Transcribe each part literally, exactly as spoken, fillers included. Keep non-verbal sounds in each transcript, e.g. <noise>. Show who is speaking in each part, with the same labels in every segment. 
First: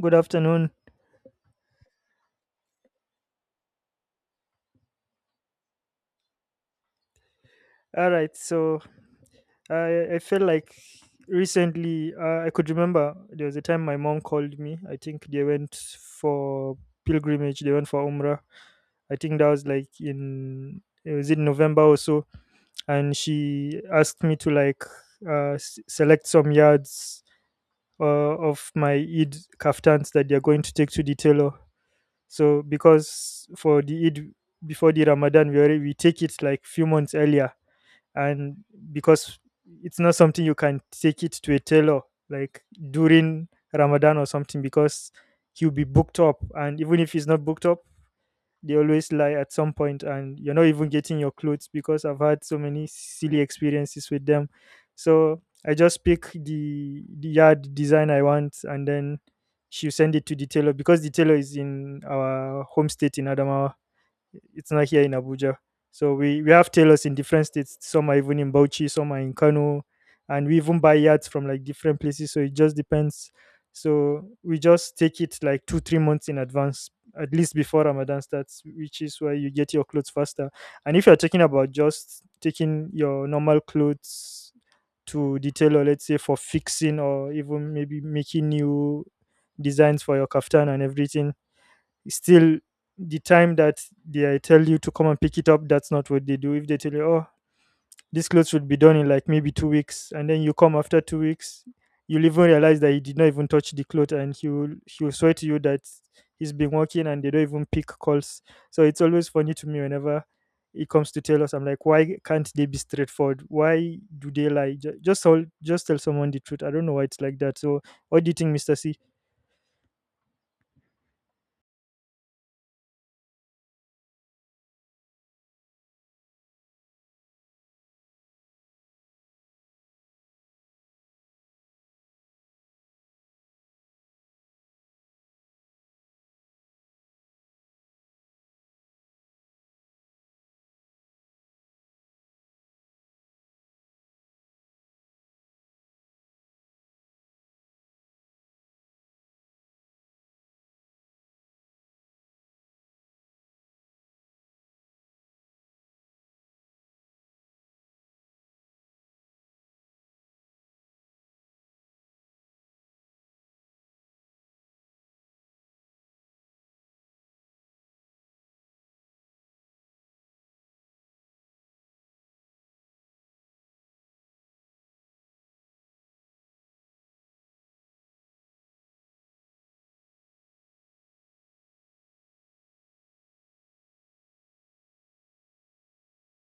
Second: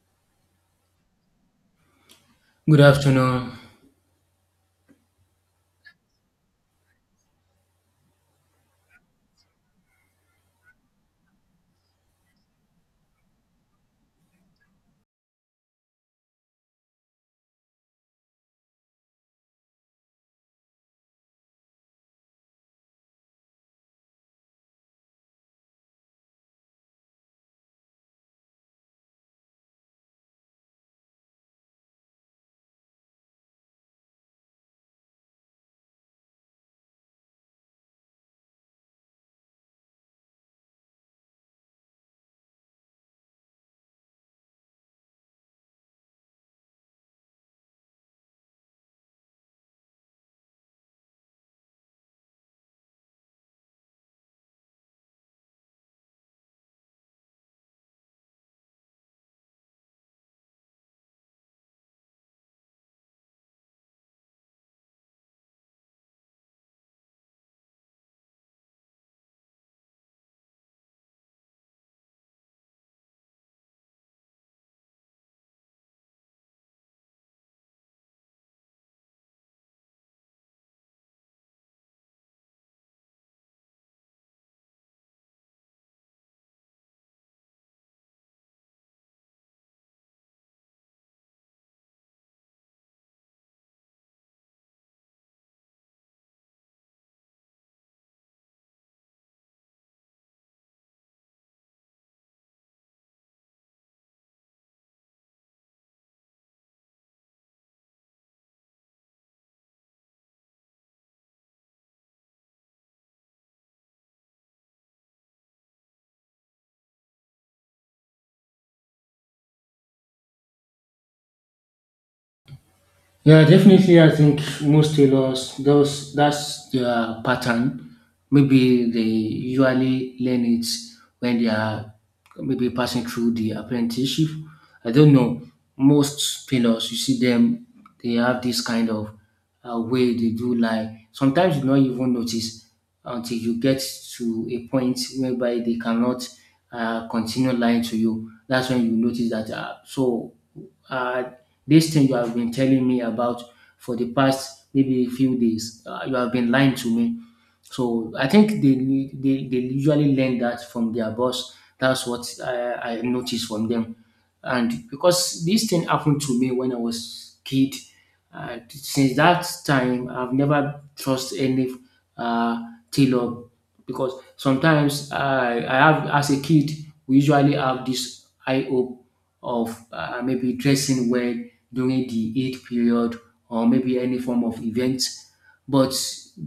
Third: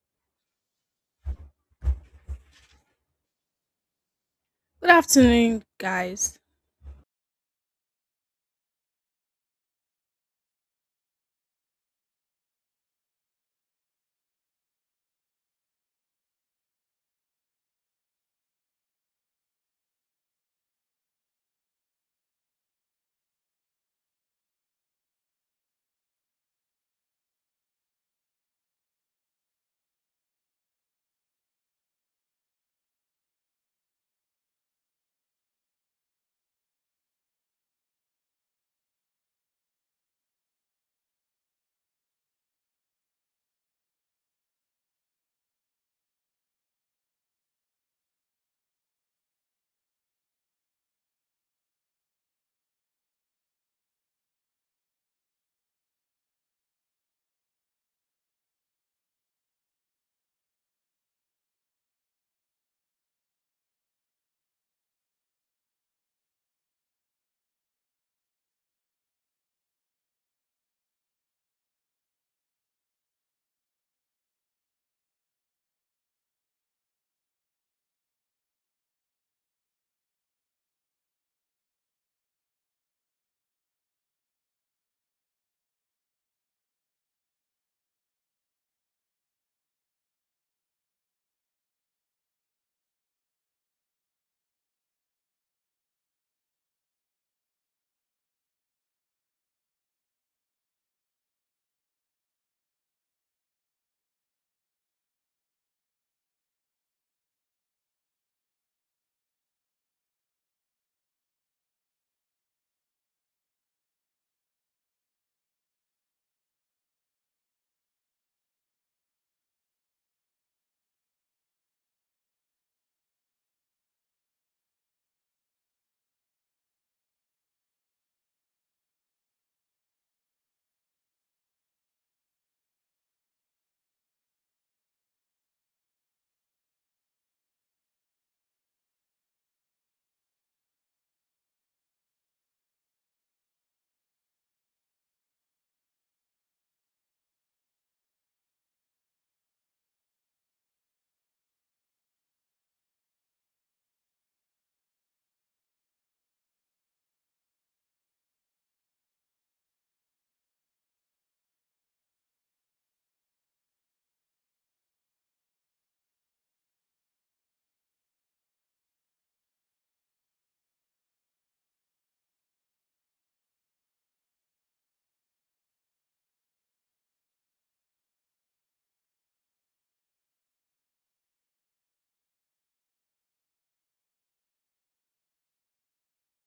Speaker 1: Good afternoon.
Speaker 2: Good afternoon.
Speaker 3: Good afternoon, guys.
Speaker 1: All right. So I I feel like recently uh, I could remember there was a time my mom called me. I think they went for pilgrimage. They went for Umrah. I think that was like in it was in November or so, and she asked me to like uh, s- select some yards uh, of my Eid kaftans that they are going to take to the tailor. So because for the Eid before the Ramadan, we already we take it like few months earlier, and because it's not something you can take it to a tailor like during Ramadan or something, because he'll be booked up, and even if he's not booked up they always lie at some point and you're not even getting your clothes because I've had so many silly experiences with them. So I just pick the the yard design I want and then she'll send it to the tailor because the tailor is in our home state in Adamawa. It's not here in Abuja. So we, we have tailors in different states. Some are even in Bauchi, some are in Kano, and we even buy yards from like different places. So it just depends. So we just take it like two, three months in advance, at least before Ramadan starts, which is why you get your clothes faster. And if you're talking about just taking your normal clothes to detail, or let's say for fixing, or even maybe making new designs for your kaftan and everything, still the time that they tell you to come and pick it up, that's not what they do. If they tell you, oh, this clothes would be done in like maybe two weeks, and then you come after two weeks, you'll even realize that he did not even touch the cloth, and he will he will swear to you that he's been working, and they don't even pick calls. So it's always funny to me whenever it comes to tell us. I'm like, why can't they be straightforward? Why do they lie? Ju- just tell just tell someone the truth. I don't know why it's like that. So what do you think, Mr. C?
Speaker 2: Yeah, definitely. I think most tailors, those that's their pattern. Maybe they usually learn it when they are maybe passing through the apprenticeship. I don't know. Most tailors, you see them, they have this kind of uh, way they do, like sometimes you not even notice until you get to a point whereby they cannot uh, continue lying to you. That's when you notice that. Uh, so uh, This thing you have been telling me about for the past maybe few days, uh, you have been lying to me. So I think they, they, they usually learn that from their boss. That's what I, I noticed from them. And because this thing happened to me when I was kid, uh, since that time, I've never trust any uh, tailor, because sometimes I, I have, as a kid, we usually have this I hope of uh, maybe dressing well during the eight period or maybe any form of event. But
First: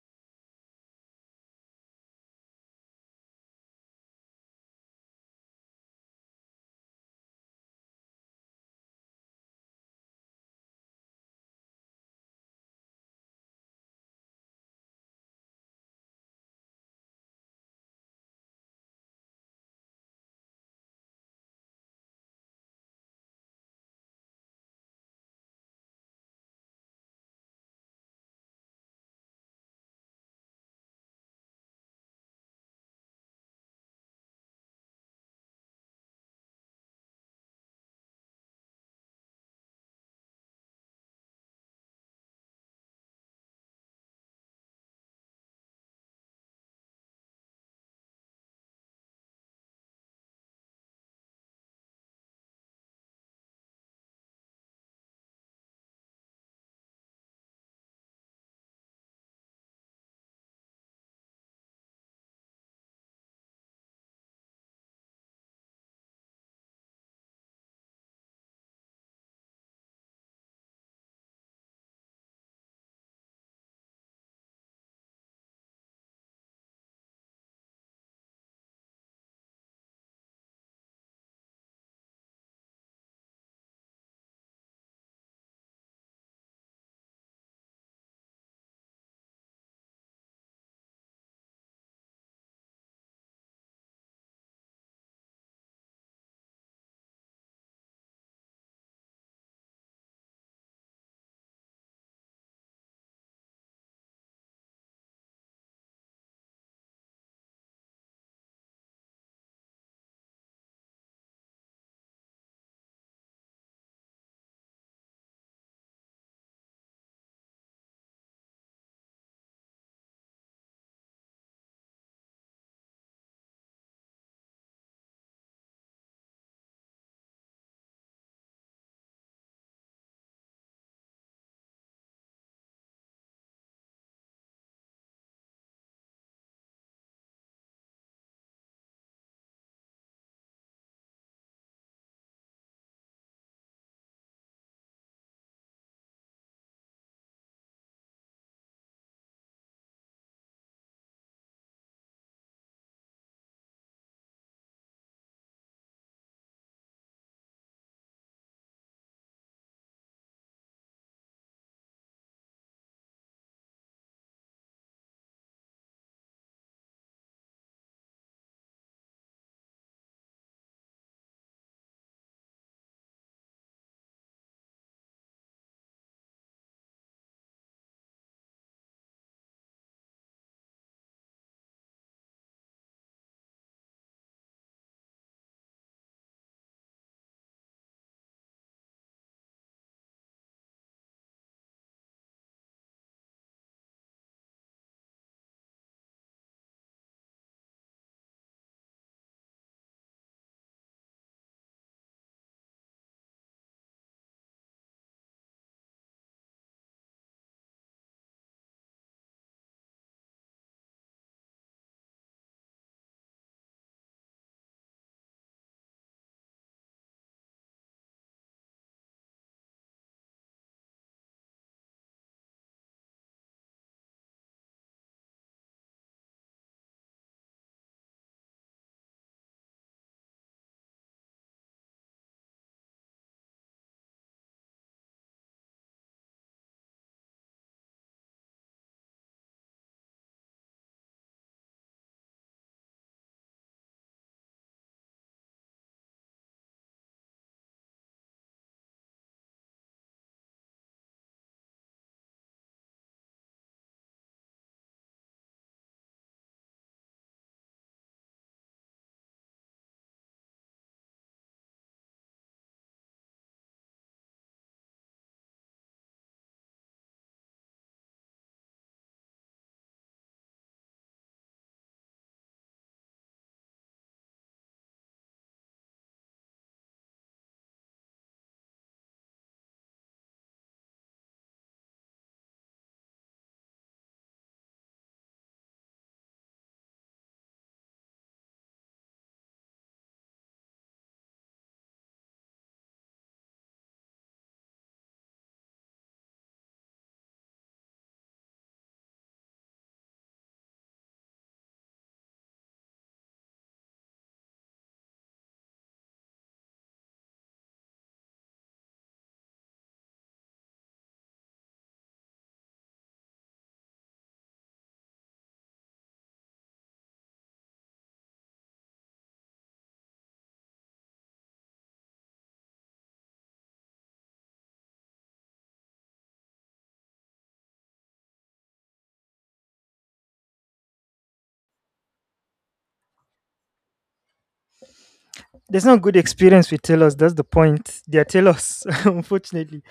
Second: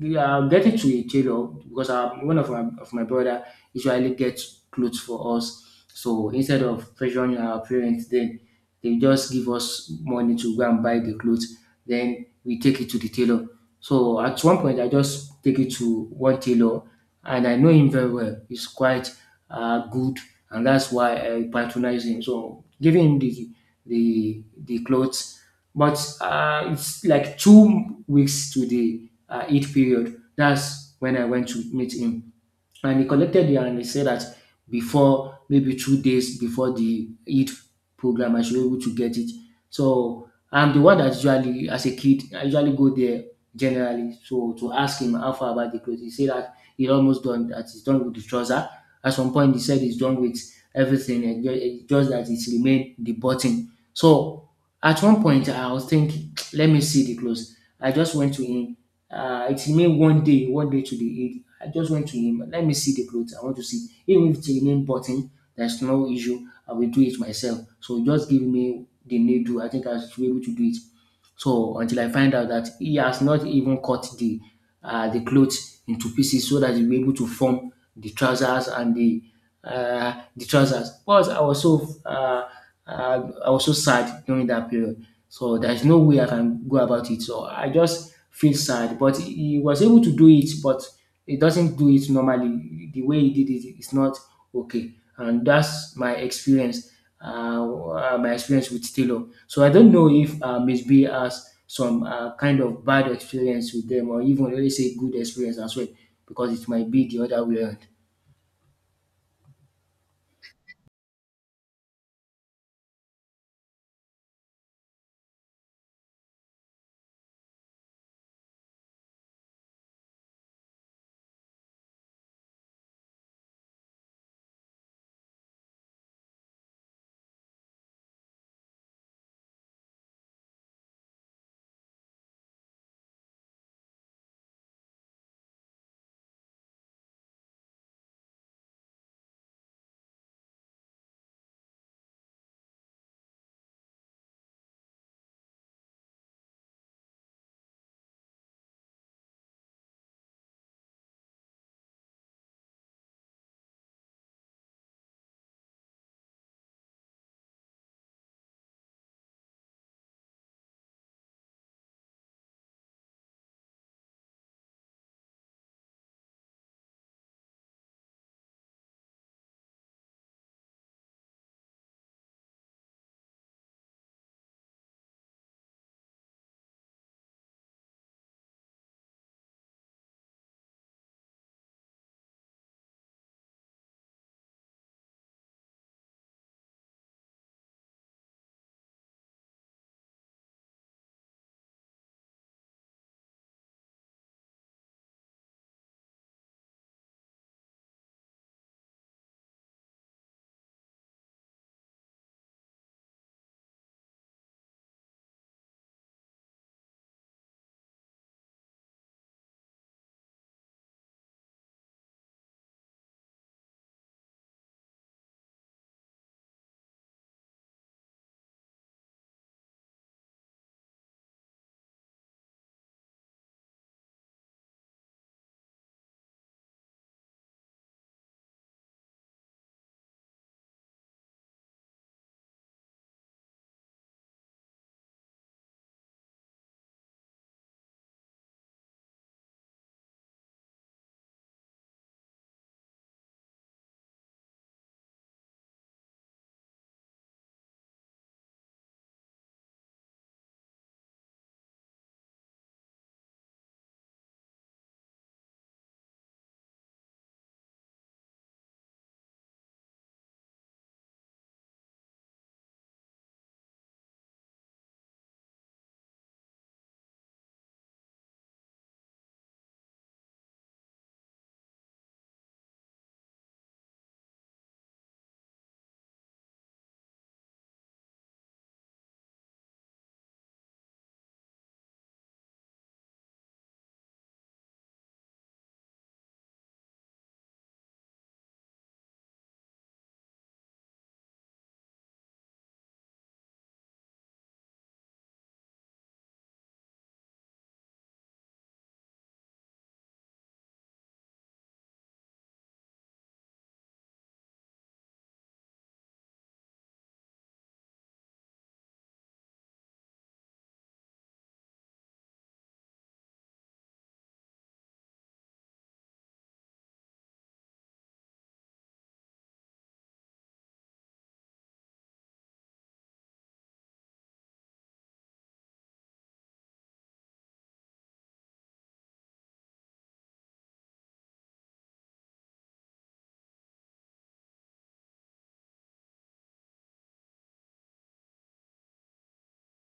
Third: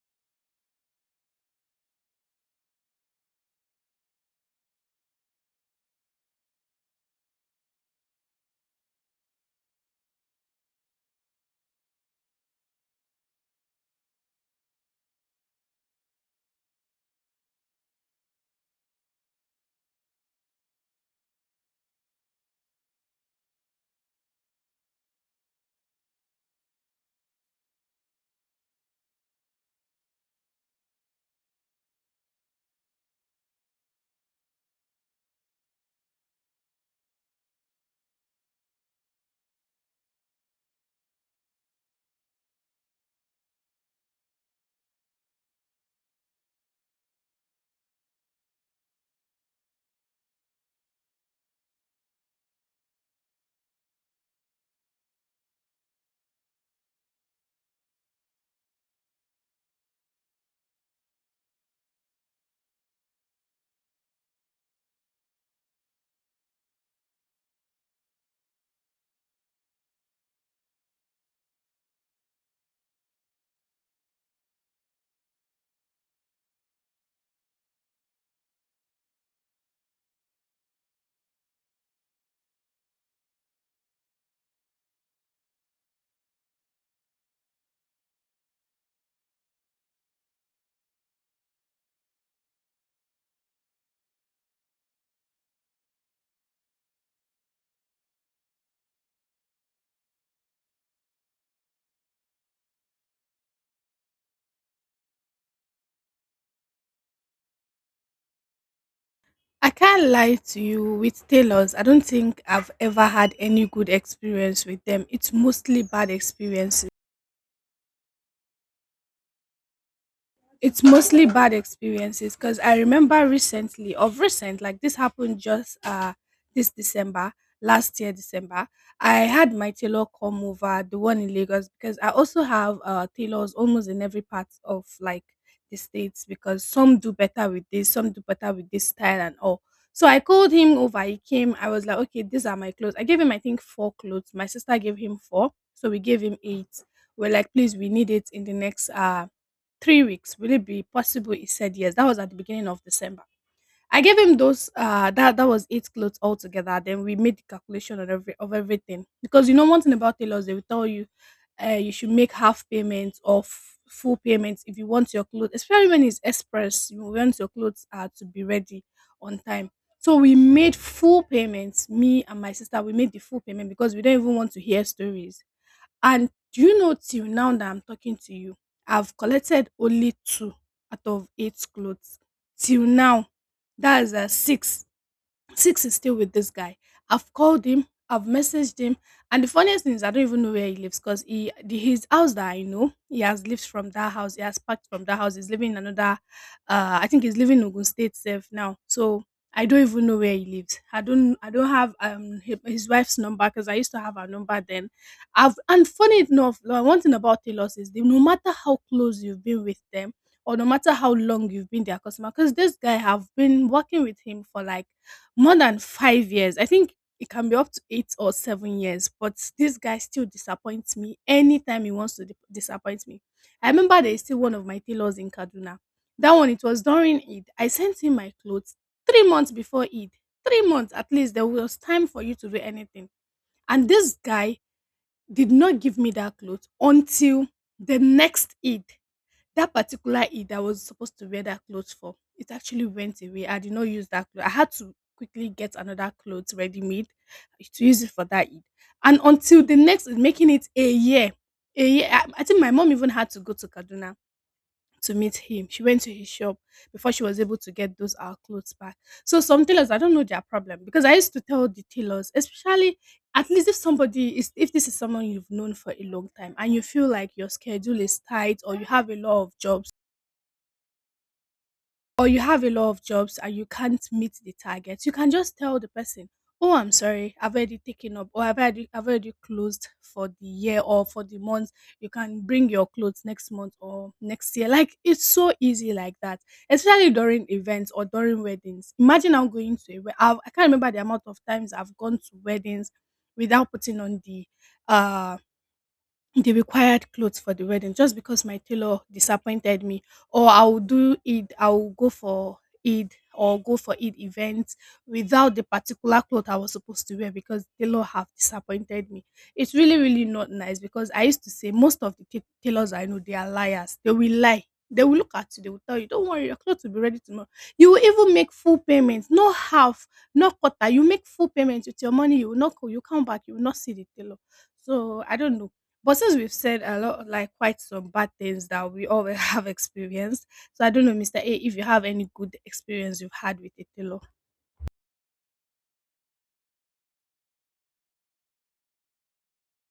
Speaker 2: yeah, getting to a tailor, because our, one of my, of my brother usually gets clothes for us. So instead of pressuring our parents, then they just give us money to go and buy the clothes. Then we take it to the tailor. So at one point, I just take it to one tailor, and I know him very well. He's quite uh, good, and that's why I patronize him. So giving him the the the clothes. But uh, it's like two weeks to the uh, Eid period. That's when I went to meet him, and he collected it and he said that before maybe two days before the Eid program, I should be able to get it. So I'm the one that usually, as a kid, I usually go there generally. So to ask him how far about the clothes, he said that he almost done, that he's done with the trouser. At some point, he said he's done with everything, and ju- it's just that it's remained the button. So at one point, I was thinking, <tsk> let me see the clothes. I just went to him. Uh, it remained one day, one day to the Eid. I just went to him, let me see the clothes. I want to see. Even if it's a name button, there's no issue. I will do it myself. So just give me the needle. I think I should be able to do it. So until I find out that he has not even cut the uh, the clothes into pieces so that he'll be able to form the trousers and the uh, the trousers. But I was so uh, uh, I was so sad during that period. So there's no way I can go about it. So I just feel sad. But he was able to do it, but he doesn't do it normally. The way he did it is not okay. And that's my experience. Uh, uh, my experience with Taylor. So I don't know if uh, Miss B has some uh, kind of bad experience with them, or even let's say good experience as well, because it might be the other way around.
Speaker 3: I can't lie to you with tailors. I don't think I've ever had any good experience with them. It's mostly bad experiences. it's mostly bad experiences because I remember recently, of recent, like this happened just uh this December, last year December. I had my tailor come over, the one in Lagos, because I also have uh tailors almost in every part of like the states because some do better with this, some do better with this style and all. So I called him over. He came. I was like, okay, these are my clothes. I gave him, I think, four clothes. My sister gave him four, so we gave him eight. We're like, please, we need it in the next uh three weeks, will it be possible? He said, yes. That was at the beginning of December. I gave him those uh that that was eight clothes altogether. Then we made the calculation on every of everything. Because you know one thing about tailors, they will tell you uh you should make half payments or f- full payments if you want your clothes, especially when it's express, you want your clothes uh, to be ready on time. So we made full payments. Me and my sister, we made the full payment because we don't even want to hear stories, and do you know till now that I'm talking to you, I've collected only two out of eight clothes. Till now, that is uh, six Six is still with this guy. I've called him, I've messaged him, and the funniest thing is I don't even know where he lives because he the, his house that I know he has lived from that house. He has packed from that house. He's living in another. Uh, I think he's living in Ogun State safe now. So I don't even know where he lives. I don't. I don't have um hi- his wife's number because I used to have her number then. I've and funny enough, like, one thing about Taylor's is that no matter how close you've been with them or no matter how long you've been their customer, because this guy have been working with him for like more than five years. I think it can be up to eight or seven years, but this guy still disappoints me anytime he wants to di disappoint me. I remember there is still one of my tailors in Kaduna. That one, it was during Eid. I sent him my clothes three months before Eid. three months, at least there was time for you to do anything. And this guy did not give me that clothes until the next Eid. That particular Eid I was supposed to wear that clothes for, it actually went away. I did not use that clothes. I had to quickly get another clothes ready made to use it for that Eid. And until the next, making it a year, a year. I, I think my mom even had to go to Kaduna to meet him. She went to his shop before she was able to get those our clothes back. So some tailors, I don't know their problem because I used to tell the tailors, especially at least if somebody is, if this is someone you've known for a long time and you feel like your schedule is tight or you have a lot of jobs or you have a lot of jobs and you can't meet the target, you can just tell the person, oh, I'm sorry, I've already taken up, or I've already, I've already closed for the year or for the month. You can bring your clothes next month or next year. Like, it's so easy like that, especially during events or during weddings. Imagine I'm going to a wedding. I can't remember the amount of times I've gone to weddings without putting on the uh the required clothes for the wedding just because my tailor disappointed me, or I'll do it I'll go for Eid or go for Eid events without the particular cloth I was supposed to wear because tailor have disappointed me. It's really, really not nice because I used to say most of the ta- tailors I know they are liars. They will lie. They will look at you. They will tell you, don't worry, your clothes will be ready tomorrow. You will even make full payment. Not half, not quarter. You make full payment with your money. You will not. co- You come back. You will not see the tailor. So I don't know, but since we've said a lot, like quite some bad things that we all <laughs> have experienced, so I don't know, mister A, if you have any good experience you've had with a tailor.
Speaker 1: There's no good experience with tailors. That's the point. They are tailors, <laughs> unfortunately.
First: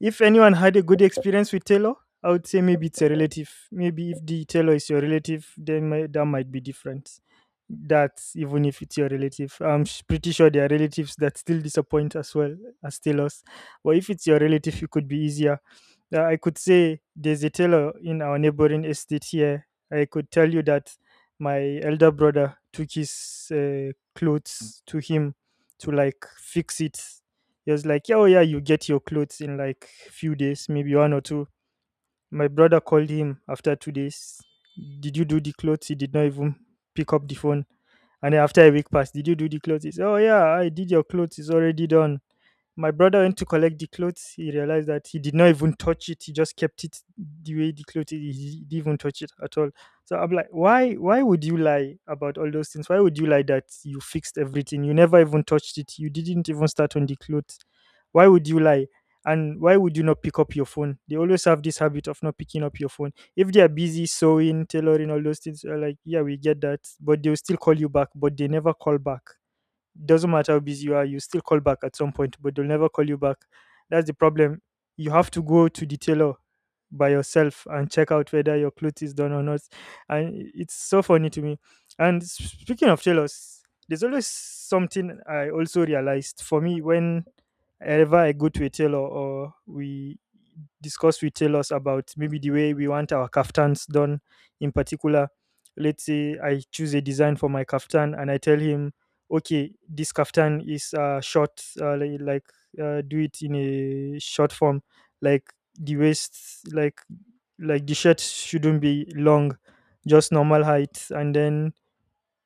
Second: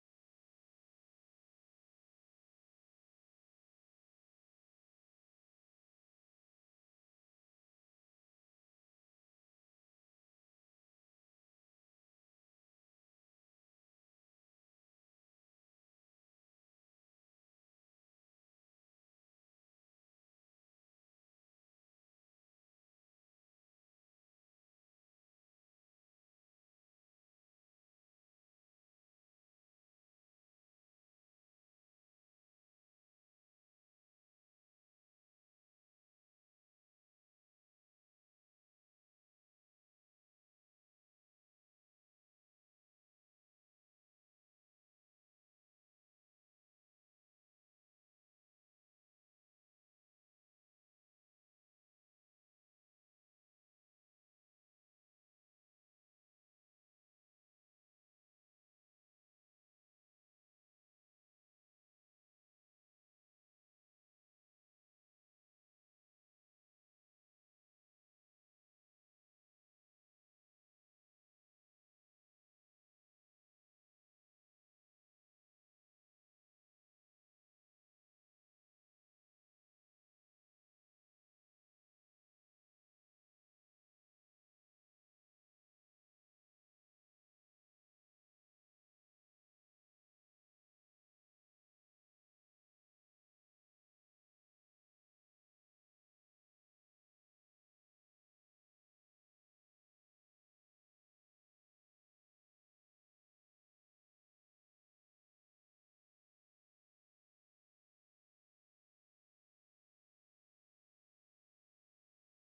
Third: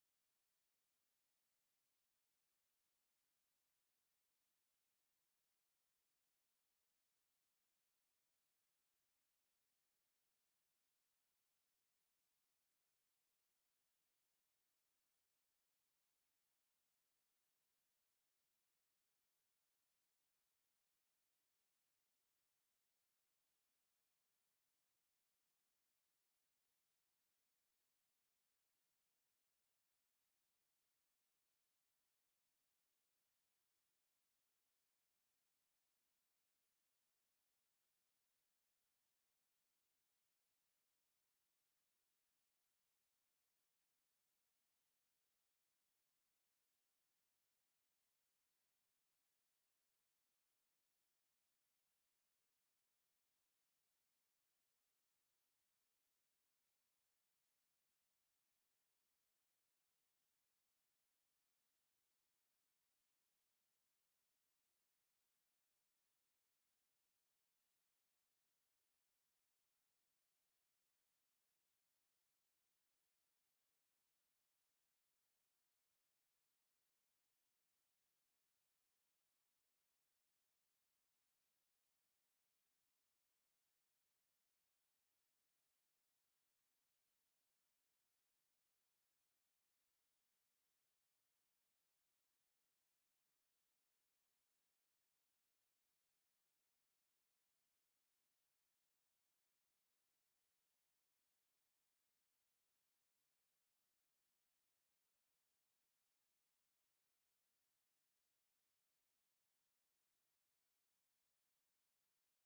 Speaker 1: If anyone had a good experience with Taylor, I would say maybe it's a relative. Maybe if the Taylor is your relative, then mi- that might be different. That's even if it's your relative. I'm s- pretty sure there are relatives that still disappoint as well, as Taylors. But if it's your relative, it could be easier. Uh, I could say there's a Taylor in our neighboring estate here. I could tell you that my elder brother took his uh, clothes to him to like fix it. He was like, "Yeah, oh yeah, you get your clothes in like few days, maybe one or two." My brother called him after two days. Did you do the clothes? He did not even pick up the phone. And then after a week passed, did you do the clothes? He said, "Oh yeah, I did your clothes. It's already done." My brother went to collect the clothes. He realized that he did not even touch it. He just kept it the way the clothes. He he didn't even touch it at all. So I'm like, why? Why would you lie about all those things? Why would you lie that you fixed everything? You never even touched it. You didn't even start on the clothes. Why would you lie? And why would you not pick up your phone? They always have this habit of not picking up your phone. If they are busy sewing, tailoring, all those things, you're like, yeah, we get that. But they'll still call you back, but they never call back. Doesn't matter how busy you are, you still call back at some point, but they'll never call you back. That's the problem. You have to go to the tailor by yourself and check out whether your clothes is done or not. And it's so funny to me. And s- Speaking of tailors, there's always something I also realized for me when ever I go to a tailor, or we discuss with tailors about maybe the way we want our kaftans done in particular. Let's say I choose a design for my kaftan and I tell him, okay, this kaftan is uh short, uh, like, like uh, do it in a short form, like the waist, like like the shirt shouldn't be long, just normal height, and then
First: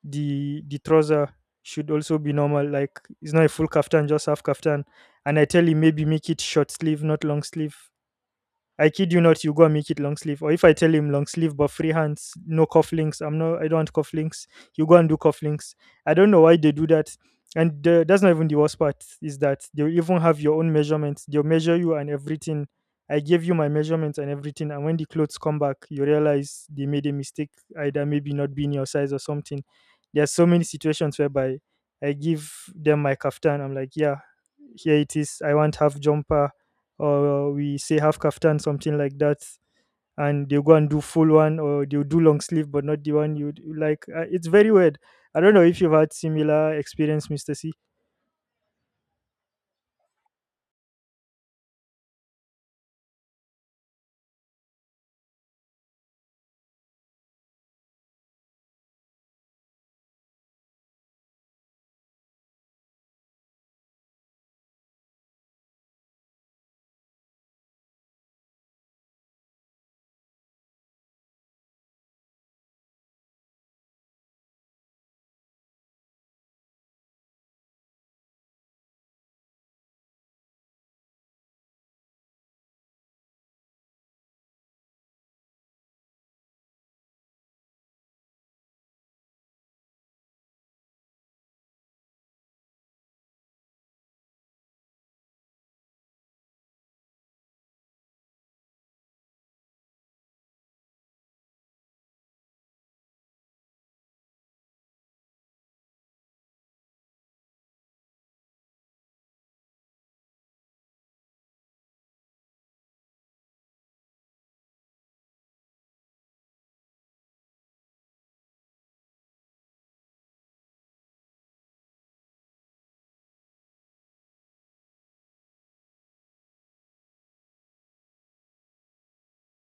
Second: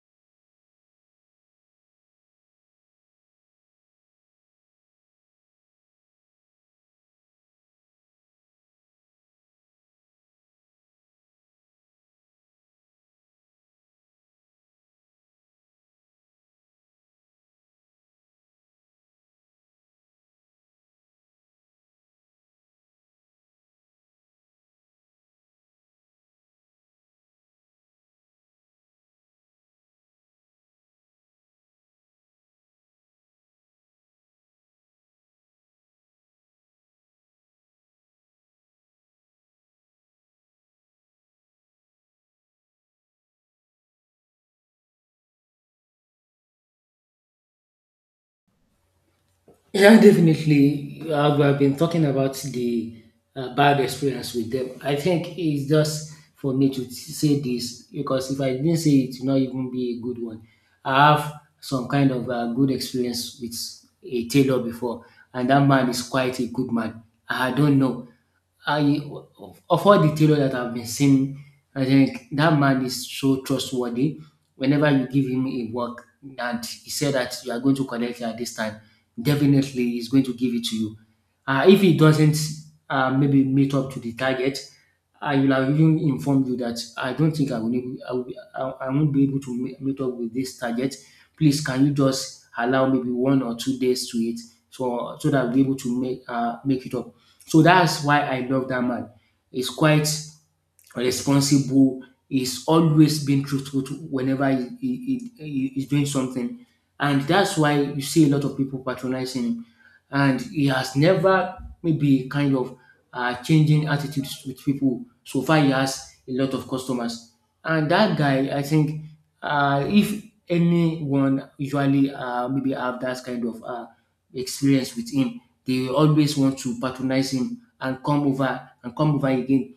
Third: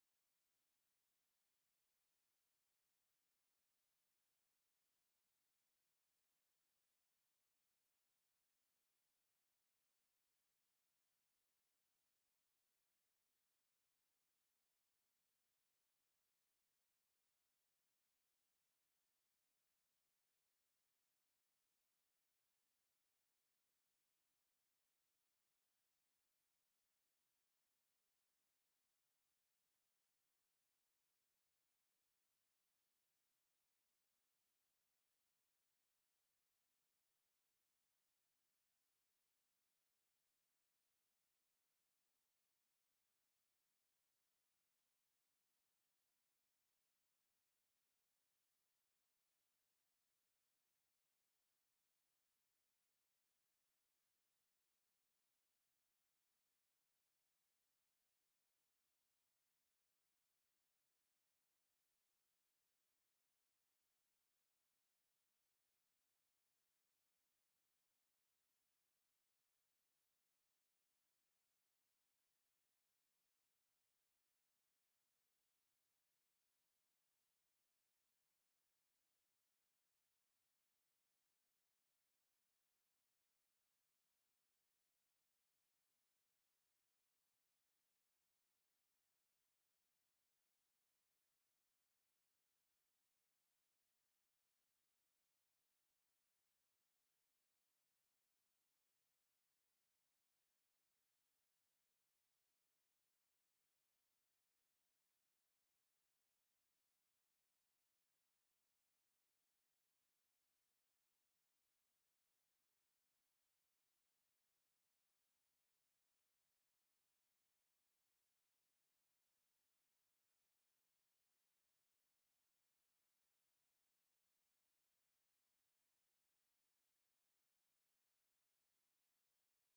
Speaker 1: the the trouser should also be normal, like it's not a full kaftan, just half kaftan, and I tell you, maybe make it short sleeve, not long sleeve. I kid you not, you go and make it long sleeve. Or if I tell him long sleeve but free hands, no cufflinks. I'm not. I don't want cufflinks. You go and do cufflinks. I don't know why they do that. And the, that's not even the worst part. Is that they'll even have your own measurements. They'll measure you and everything. I gave you my measurements and everything. And when the clothes come back, you realize they made a mistake. Either maybe not being your size or something. There are so many situations whereby I give them my kaftan. I'm like, yeah, here it is. I want half jumper, or we say half kaftan, something like that, and they go and do full one, or they'll do long sleeve but not the one you like. Uh, it's very weird. I don't know if you've had similar experience, Mister C.
Speaker 2: Yeah, definitely. As we have been talking about the uh, bad experience with them, I think it's just for me to say this, because if I didn't say it, it will not even be a good one. I have some kind of uh, good experience with a tailor before, and that man is quite a good man. I don't know. I of all the tailor that I've been seeing, I think that man is so trustworthy. Whenever you give him a work and he said that you are going to collect it at this time, definitely he's going to give it to you. Uh, if he doesn't uh, maybe meet up to the target, I will have even informed you that I don't think I will, able- I, will I, I won't be able to me- meet up with this target. Please, can you just allow maybe one or two days to it, so so that I'll be able to make uh, make it up. So that's why I love that man. He's quite responsible. He's always been truthful to whenever he, he, he, he- he's doing something. And that's why you see a lot of people patronizing him. And he has never maybe kind of uh, changing attitudes with people. So far, he has a lot of customers. And that guy, I think, uh, if anyone usually uh, maybe have that kind of uh, experience with him, they will always want to patronize him and come over and come over again.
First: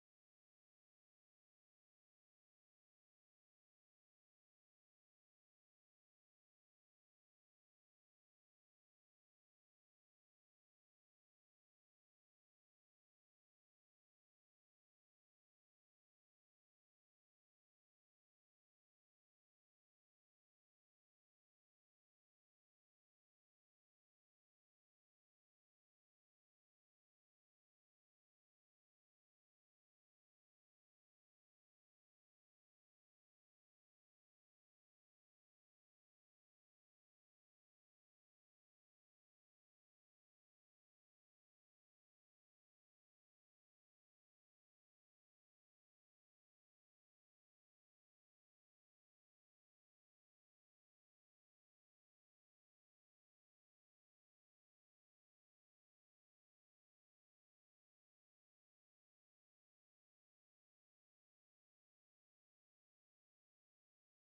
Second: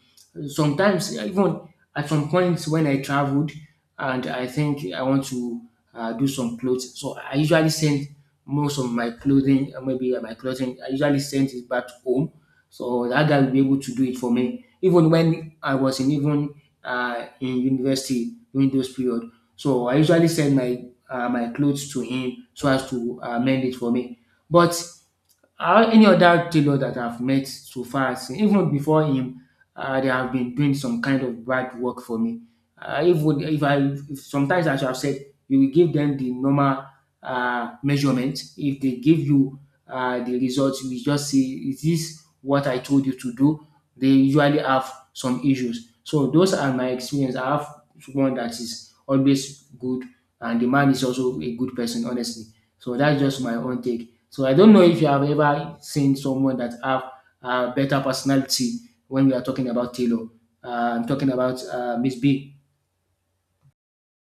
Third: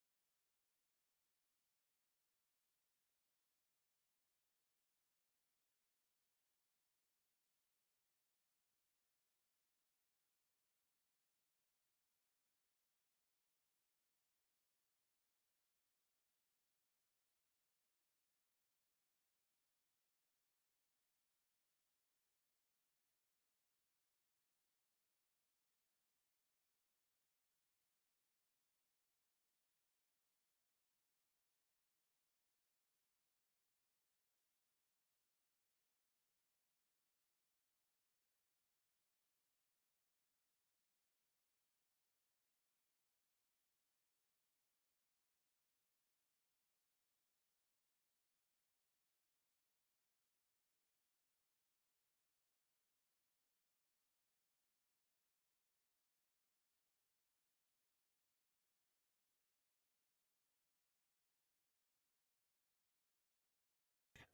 Speaker 2: Sometimes even at some points when I traveled and I think I want to uh, do some clothes, so I usually send most of my clothing, uh, maybe uh, my clothing, I usually send it back home. So that guy will be able to do it for me. Even when I was in even uh, in university during those period, so I usually send my uh, my clothes to him so as to uh, mend it for me. But how any other tailor that I've met so far as even before him, uh, they have been doing some kind of bad work for me. Uh, if would if I if sometimes I should have said you will give them the normal uh, measurement. If they give you uh, the results, you will just say is this what I told you to do. They usually have some issues. So those are my experience. I have one that is always good, and the man is also a good person, honestly. So that's just my own take. So I don't know if you have ever seen someone that have a better personality when we are talking about Taylor. Uh, I'm talking about uh, Miss B.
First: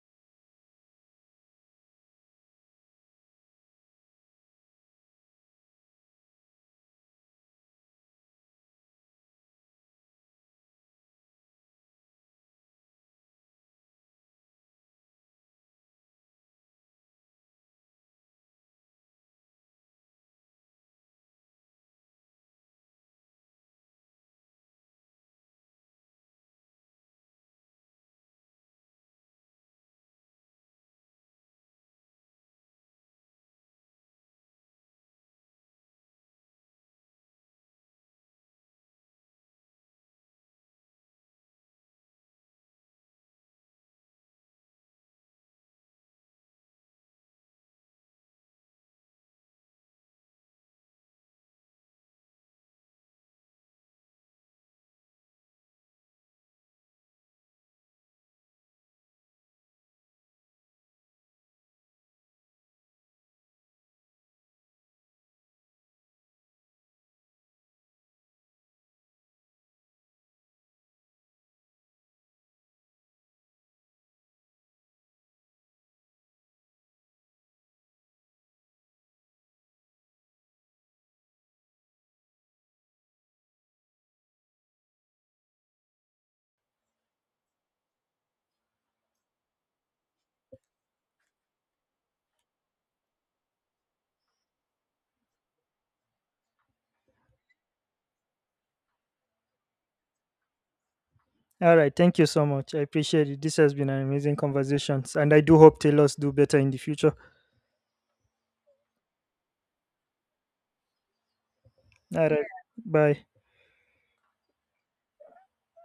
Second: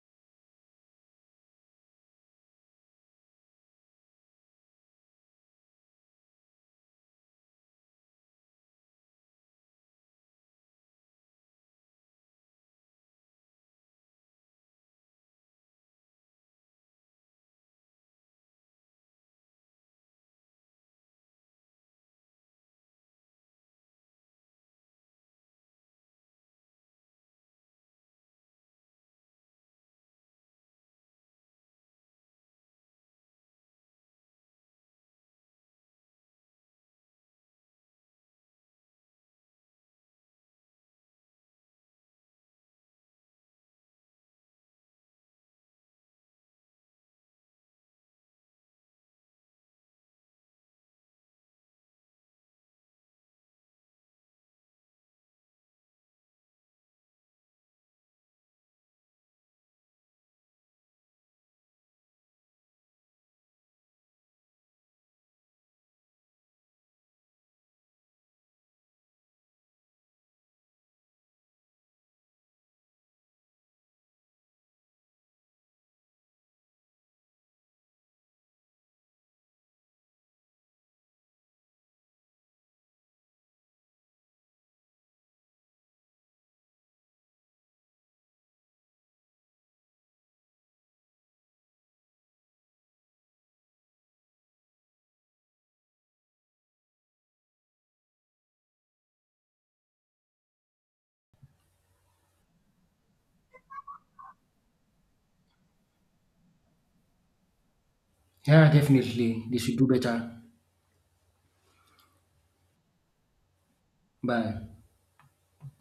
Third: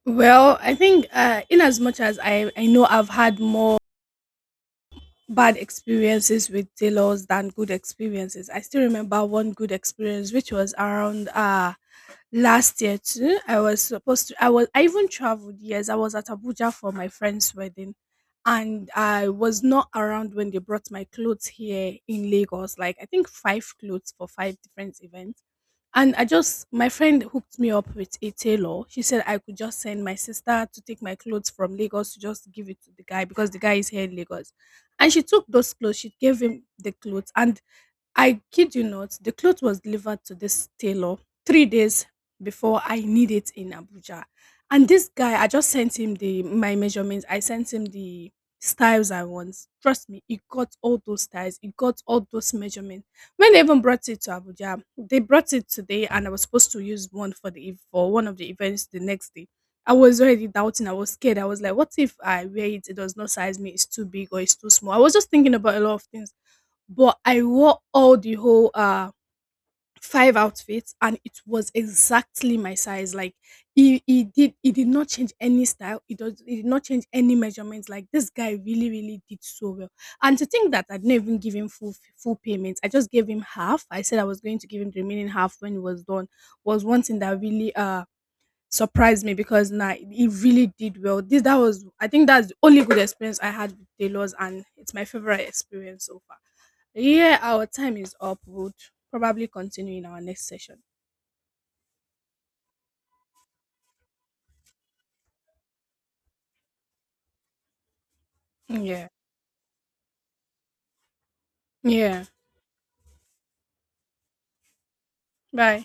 Speaker 3: Well, I think uh, in as much as I, I know I've had more bad experiences with tailors than good experiences, I still remember one good experience, which was around uh, last year too. I was supposed to I was I even traveled, yes, I was at Abuja for my friend's wedding, and I was not around when they brought my clothes here in Lagos, like I think five clothes for five different events. And I just, my friend hooked me up with a tailor. She said I could just send my sister to take my clothes from Lagos to just give it to the guy because the guy is here in Lagos. And she took those clothes, she gave him the clothes. And I kid you not, the cloth was delivered to this tailor three days before I need it in Abuja. And this guy, I just sent him the my measurements. I sent him the styles I want. Trust me, he got all those styles. He got all those measurements. When they even brought it to Abuja, they brought it today, and I was supposed to use one for the ev- for one of the events the next day. I was already doubting. I was scared. I was like, what if I wear it? It does not size me. It's too big or it's too small. I was just thinking about a lot of things, but I wore all the whole uh five outfits and it was exactly my size. Like he, he did he did not change any style. It does he did not change any measurements. Like this guy really, really did so well. And to think that I didn't even give him full full payment. I just gave him half. I said I was going to give him the remaining half when he was done was one thing that really uh surprised me because nah, it really did well. This that was I think that's the only good experience I had with tailors, and it's my favorite experience so far. Yeah, our time is up. We'll probably continue in our next session.
Speaker 1: All right, thank you so much. I appreciate it. This has been an amazing conversation, and I do hope Taylors do better in the future.
Speaker 2: Yeah,
Speaker 3: Yeah.
Speaker 2: definitely. They should do better.
Speaker 3: Yeah.
Speaker 1: All right, bye.
Speaker 2: Bye.
Speaker 3: Bye.